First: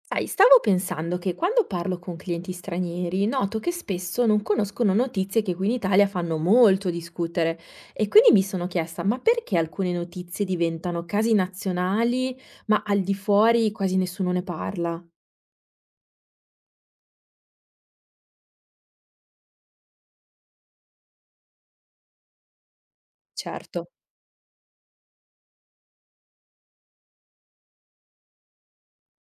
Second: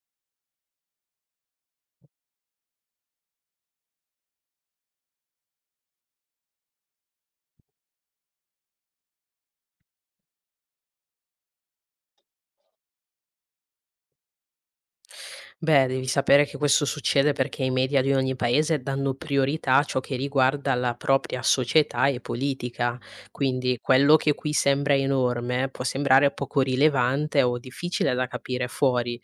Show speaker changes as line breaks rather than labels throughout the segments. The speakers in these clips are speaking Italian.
Sai, stavo pensando che quando parlo con clienti stranieri noto che spesso non conoscono notizie che qui in Italia fanno molto discutere e quindi mi sono chiesta, ma perché alcune notizie diventano casi nazionali, ma al di fuori quasi nessuno ne parla?
Beh, devi sapere che questo succede perché i media di ogni paese danno priorità a ciò che riguarda la propria società e politica, quindi
Certo.
quello che qui sembra enorme può sembrare poco rilevante o difficile da capire fuori.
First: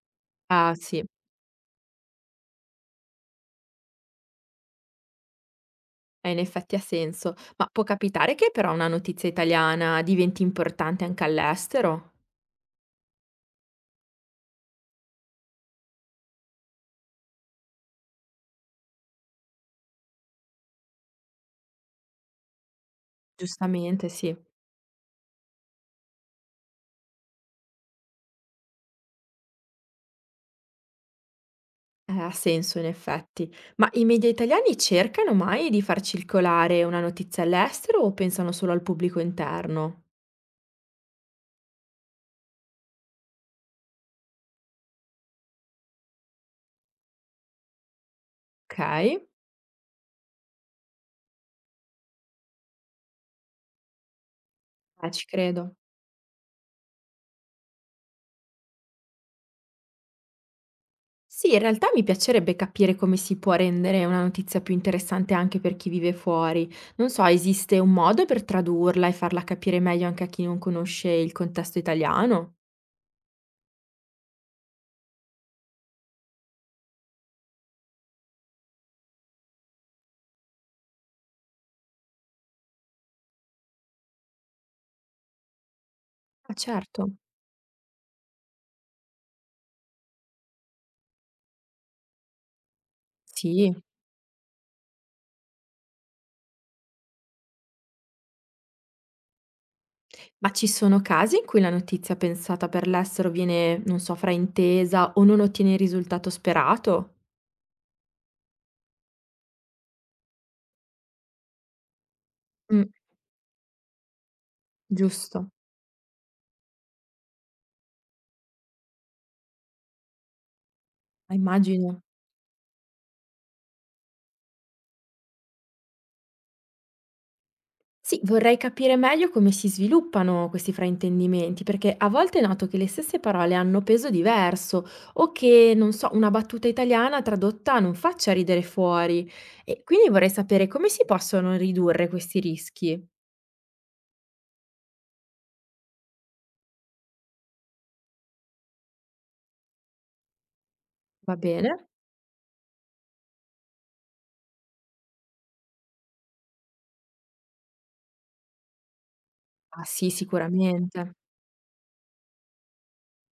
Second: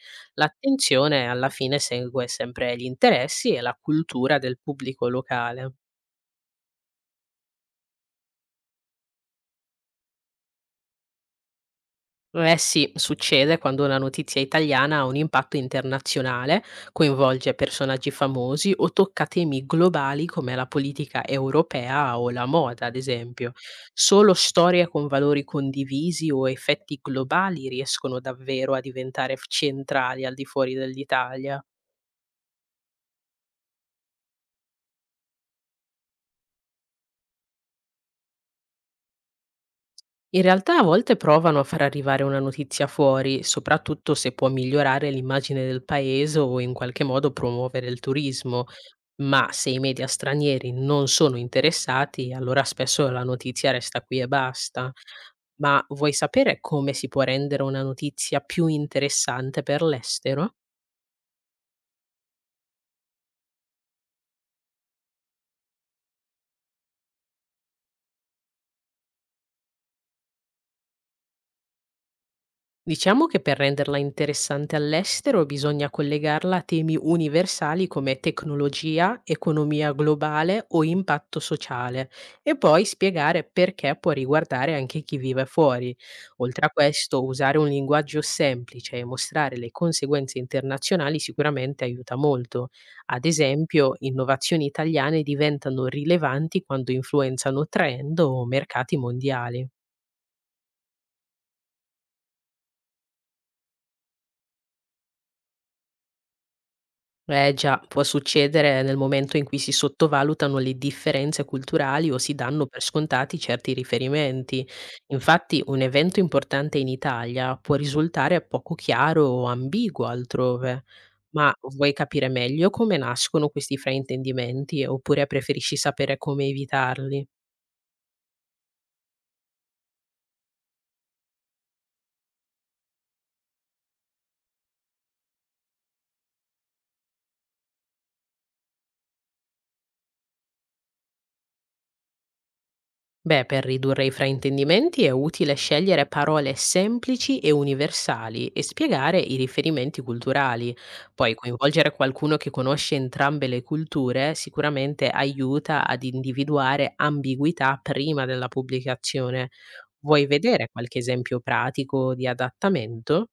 Ah sì,
L'attenzione alla fine segue sempre gli interessi e la cultura del pubblico locale.
in effetti ha senso, ma può capitare che però una notizia italiana diventi importante anche all'estero?
Eh sì, succede quando una notizia italiana ha un impatto internazionale, coinvolge personaggi famosi o tocca temi globali come la politica europea o la moda, ad esempio.
Giustamente,
Solo
sì.
storie con valori condivisi o effetti globali riescono davvero a diventare centrali al di fuori dell'Italia.
Ha senso in effetti. Ma i media italiani cercano mai di far circolare una notizia all'estero o pensano solo al pubblico interno?
In realtà a volte provano a far arrivare una notizia fuori, soprattutto se può migliorare l'immagine del paese o in qualche modo promuovere il turismo.
Ok,
Ma se i media stranieri non sono interessati, allora spesso la notizia resta qui e basta.
ci credo.
Ma vuoi sapere come si può rendere una notizia più interessante per l'estero?
Sì, in realtà mi piacerebbe capire come si può rendere una notizia più interessante anche per chi vive fuori. Non so, esiste un modo per tradurla e farla capire meglio anche a chi non conosce il contesto italiano?
Diciamo che per renderla interessante all'estero bisogna collegarla a temi universali come tecnologia, economia globale o impatto sociale, e poi spiegare perché può riguardare anche chi vive fuori.
Ah,
Oltre a
certo.
questo, usare un linguaggio semplice e mostrare le conseguenze internazionali sicuramente aiuta molto. Ad
Sì.
esempio, innovazioni italiane diventano rilevanti quando influenzano trend o mercati mondiali.
Ma ci sono casi in cui la notizia pensata per l'estero viene, non so, fraintesa o non ottiene il risultato sperato?
Eh già, può succedere nel momento in cui si sottovalutano le differenze culturali o si danno per
Mh,
scontati certi riferimenti.
giusto,
Infatti, un evento importante in Italia può risultare poco chiaro o ambiguo altrove. Ma vuoi
immagino.
capire meglio come nascono questi fraintendimenti, oppure preferisci sapere come evitarli?
Sì, vorrei capire meglio come si sviluppano questi fraintendimenti, perché a volte noto che le stesse parole hanno peso diverso o che, non so, una battuta italiana tradotta non faccia ridere fuori. E quindi vorrei sapere come si possono ridurre questi rischi.
Beh, per ridurre i fraintendimenti è utile scegliere parole semplici e universali e spiegare i riferimenti culturali. Poi
Va bene?
coinvolgere qualcuno che conosce entrambe le culture sicuramente aiuta ad individuare ambiguità prima della pubblicazione.
Ah sì,
Vuoi vedere qualche
sicuramente.
esempio pratico di adattamento?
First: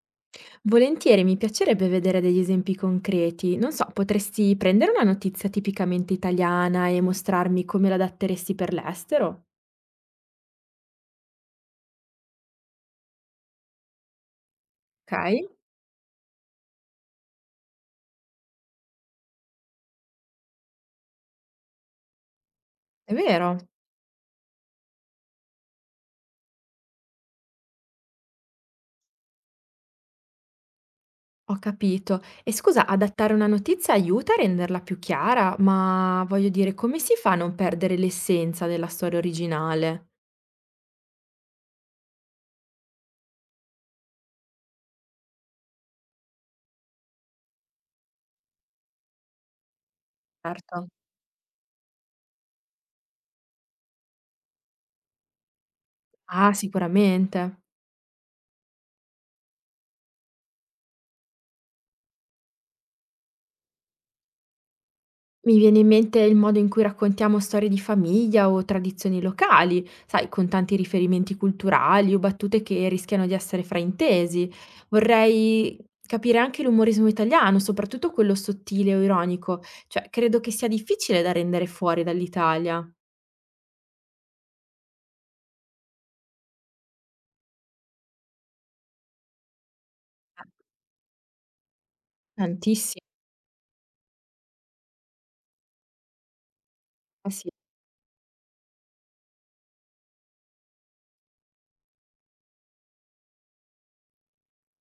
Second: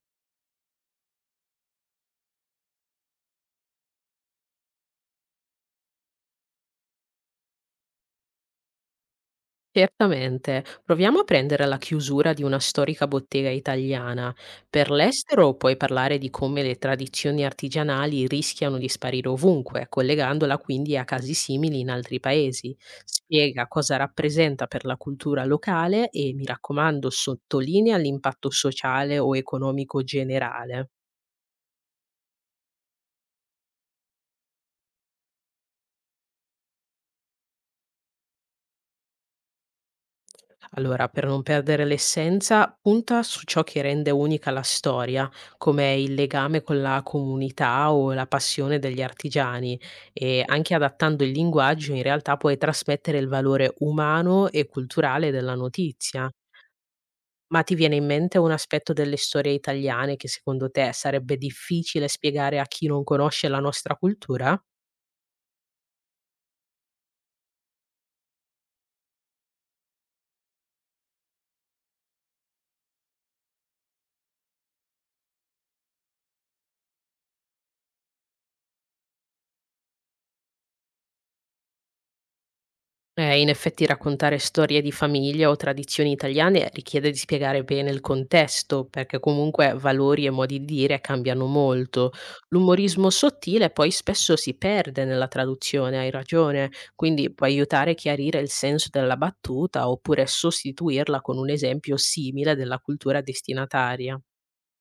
Volentieri, mi piacerebbe vedere degli esempi concreti. Non so, potresti prendere una notizia tipicamente italiana e mostrarmi come l'adatteresti per l'estero?
Certamente. Proviamo a prendere la chiusura di una storica bottega italiana. Per
Ok,
l'estero puoi parlare di come le tradizioni artigianali rischiano di sparire ovunque, collegandola quindi a casi simili in altri paesi.
è vero,
Spiega cosa rappresenta per la cultura locale e, mi raccomando, sottolinea l'impatto sociale o economico generale.
ho capito. E scusa, adattare una notizia aiuta a renderla più chiara, ma voglio dire, come si fa a non perdere l'essenza della storia originale?
Allora, per non perdere l'essenza, punta su ciò che rende unica la storia, come il legame con la comunità o la passione degli artigiani, e anche
Certo.
adattando il linguaggio in realtà puoi trasmettere il valore umano e culturale della notizia.
Ah, sicuramente.
Ma ti viene in mente un aspetto delle storie italiane che secondo te sarebbe difficile spiegare a chi non conosce la nostra cultura?
Mi viene in mente il modo in cui raccontiamo storie di famiglia o tradizioni locali, sai, con tanti riferimenti culturali o battute che rischiano di essere fraintesi. Vorrei capire anche l'umorismo italiano, soprattutto quello sottile o ironico, cioè credo che sia difficile da rendere fuori dall'Italia.
In effetti raccontare storie di famiglia o tradizioni italiane richiede di spiegare bene il contesto, perché comunque valori e modi di dire cambiano molto.
Tantissimo,
L'umorismo sottile poi spesso si perde nella traduzione, hai ragione,
eh
quindi può
sì.
aiutare a chiarire il senso della battuta oppure sostituirla con un esempio simile della cultura destinataria.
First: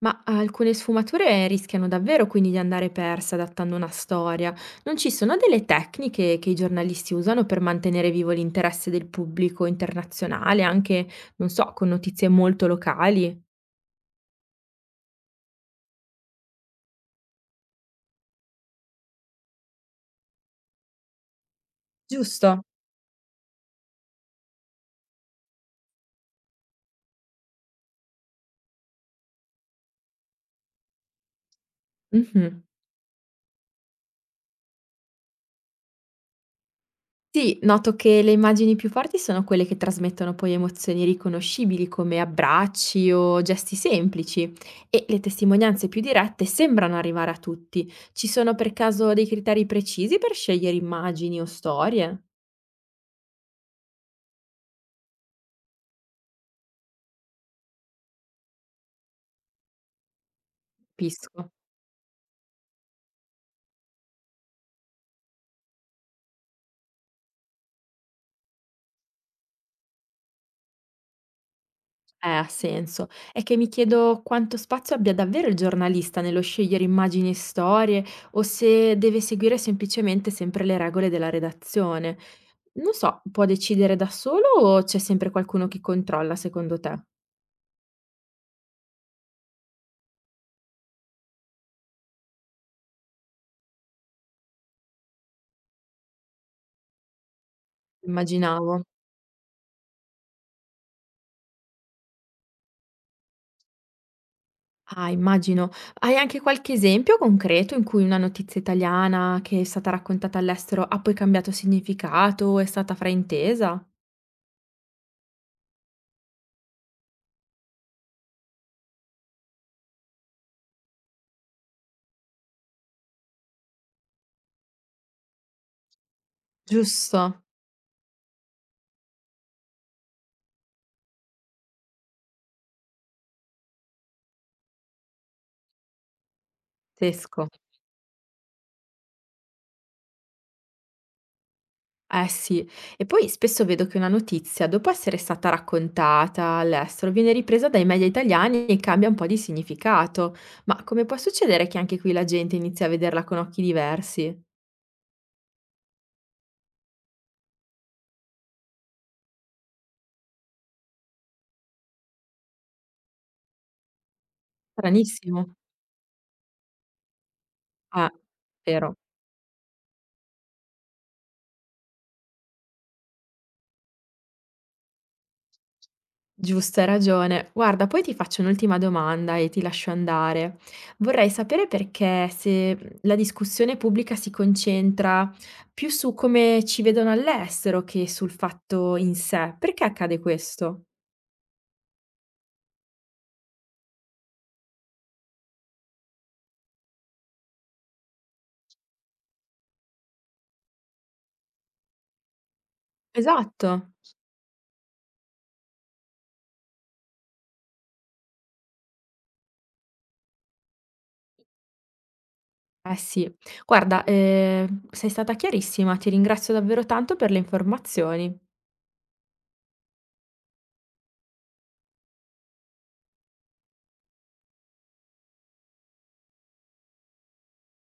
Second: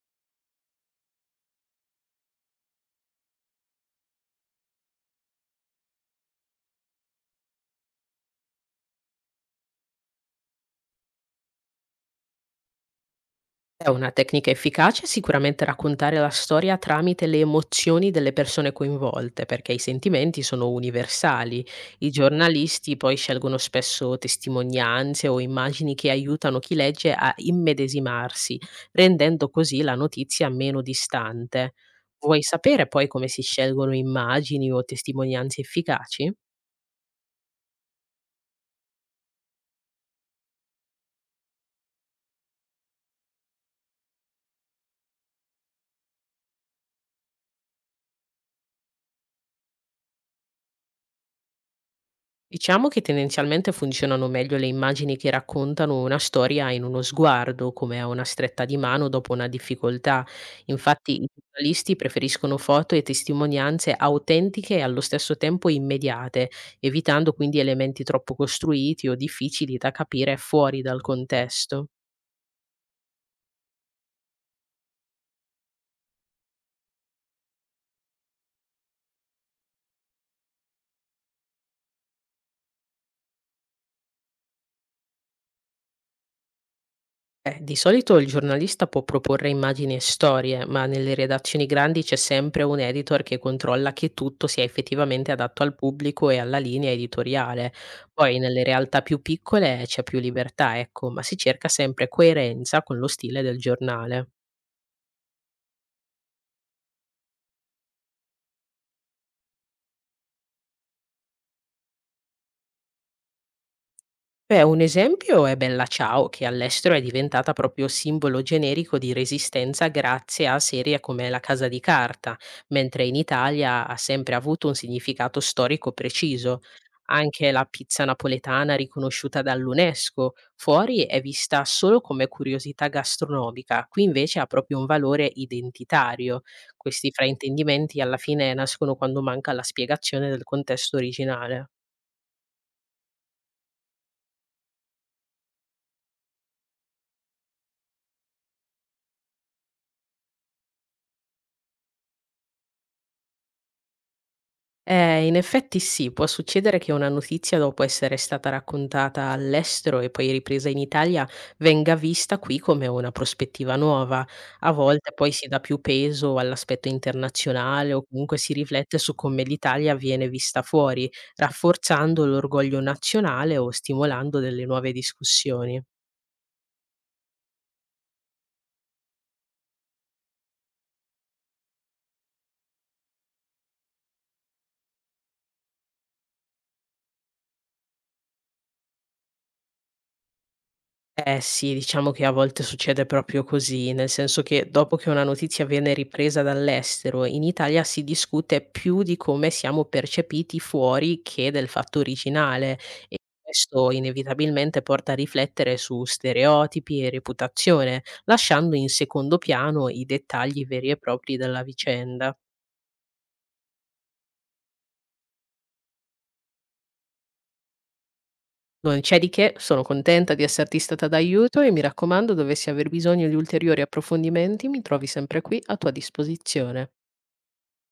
Ma alcune sfumature rischiano davvero quindi di andare perse adattando una storia. Non ci sono delle tecniche che i giornalisti usano per mantenere vivo l'interesse del pubblico internazionale, anche, non so, con notizie molto locali?
È una tecnica efficace sicuramente raccontare la storia tramite le emozioni delle persone coinvolte, perché i sentimenti sono universali. I
Giusto.
giornalisti poi scelgono spesso testimonianze o immagini che aiutano chi legge a immedesimarsi, rendendo così la notizia meno distante. Vuoi
Mhm.
sapere poi come si scelgono immagini o testimonianze efficaci?
Sì, noto che le immagini più forti sono quelle che trasmettono poi emozioni riconoscibili come abbracci o gesti semplici e le testimonianze più dirette sembrano arrivare a tutti. Ci sono per caso dei criteri precisi per scegliere immagini o storie?
Diciamo che tendenzialmente funzionano meglio le immagini che raccontano una storia in uno sguardo, come a una stretta di mano dopo una difficoltà. Infatti i
Capisco,
giornalisti preferiscono foto e testimonianze autentiche e allo stesso tempo immediate, evitando quindi elementi troppo costruiti o difficili da capire fuori dal contesto.
ha senso. È che mi chiedo quanto spazio abbia davvero il giornalista nello scegliere immagini e storie o se deve seguire semplicemente sempre le regole della redazione. Non so, può decidere da solo o c'è sempre qualcuno che controlla secondo te?
Di solito il giornalista può proporre immagini e storie, ma nelle redazioni grandi c'è sempre un editor che controlla che tutto sia effettivamente adatto al pubblico e alla linea editoriale. Poi nelle
Immaginavo.
realtà più piccole c'è più libertà, ecco, ma si cerca sempre coerenza con lo stile del giornale.
Ah, immagino. Hai anche qualche esempio concreto in cui una notizia italiana che è stata raccontata all'estero ha poi cambiato significato o è stata fraintesa?
Beh, un esempio è Bella Ciao, che all'estero è diventata proprio simbolo generico di resistenza grazie a serie come La Casa di Carta, mentre in Italia ha sempre avuto un significato storico preciso.
Giusto,
Anche la pizza napoletana riconosciuta dall'UNESCO fuori è vista solo come curiosità gastronomica, qui invece ha proprio un valore identitario. Questi
pazzesco.
fraintendimenti alla fine nascono quando manca la spiegazione del contesto originale.
Eh sì, e poi spesso vedo che una notizia, dopo essere stata raccontata all'estero, viene ripresa dai media italiani e cambia un po' di significato. Ma come può succedere che anche qui la gente inizi a vederla con occhi diversi?
In effetti sì, può succedere che una notizia dopo essere stata raccontata all'estero e poi ripresa in Italia venga vista qui come una prospettiva nuova. A volte poi si
Stranissimo.
dà più peso all'aspetto internazionale o
Eh,
comunque si
vero.
riflette su come l'Italia viene vista fuori, rafforzando l'orgoglio nazionale o stimolando delle nuove discussioni.
Giusto, hai ragione. Guarda, poi ti faccio un'ultima domanda e ti lascio andare. Vorrei sapere perché se la discussione pubblica si concentra più su come ci vedono all'estero che sul fatto in sé. Perché accade questo?
Eh sì, diciamo che a volte succede proprio così, nel senso che dopo che una notizia viene ripresa dall'estero, in Italia si discute più di come siamo percepiti fuori che del fatto originale, e
Esatto.
questo inevitabilmente porta a riflettere su stereotipi e reputazione, lasciando in secondo piano i dettagli veri e propri della vicenda.
Eh sì. Guarda, sei stata chiarissima, ti ringrazio davvero tanto per le informazioni.
Non c'è di che, sono contenta di esserti stata d'aiuto e mi raccomando, dovessi aver bisogno di ulteriori approfondimenti, mi trovi sempre qui a tua disposizione.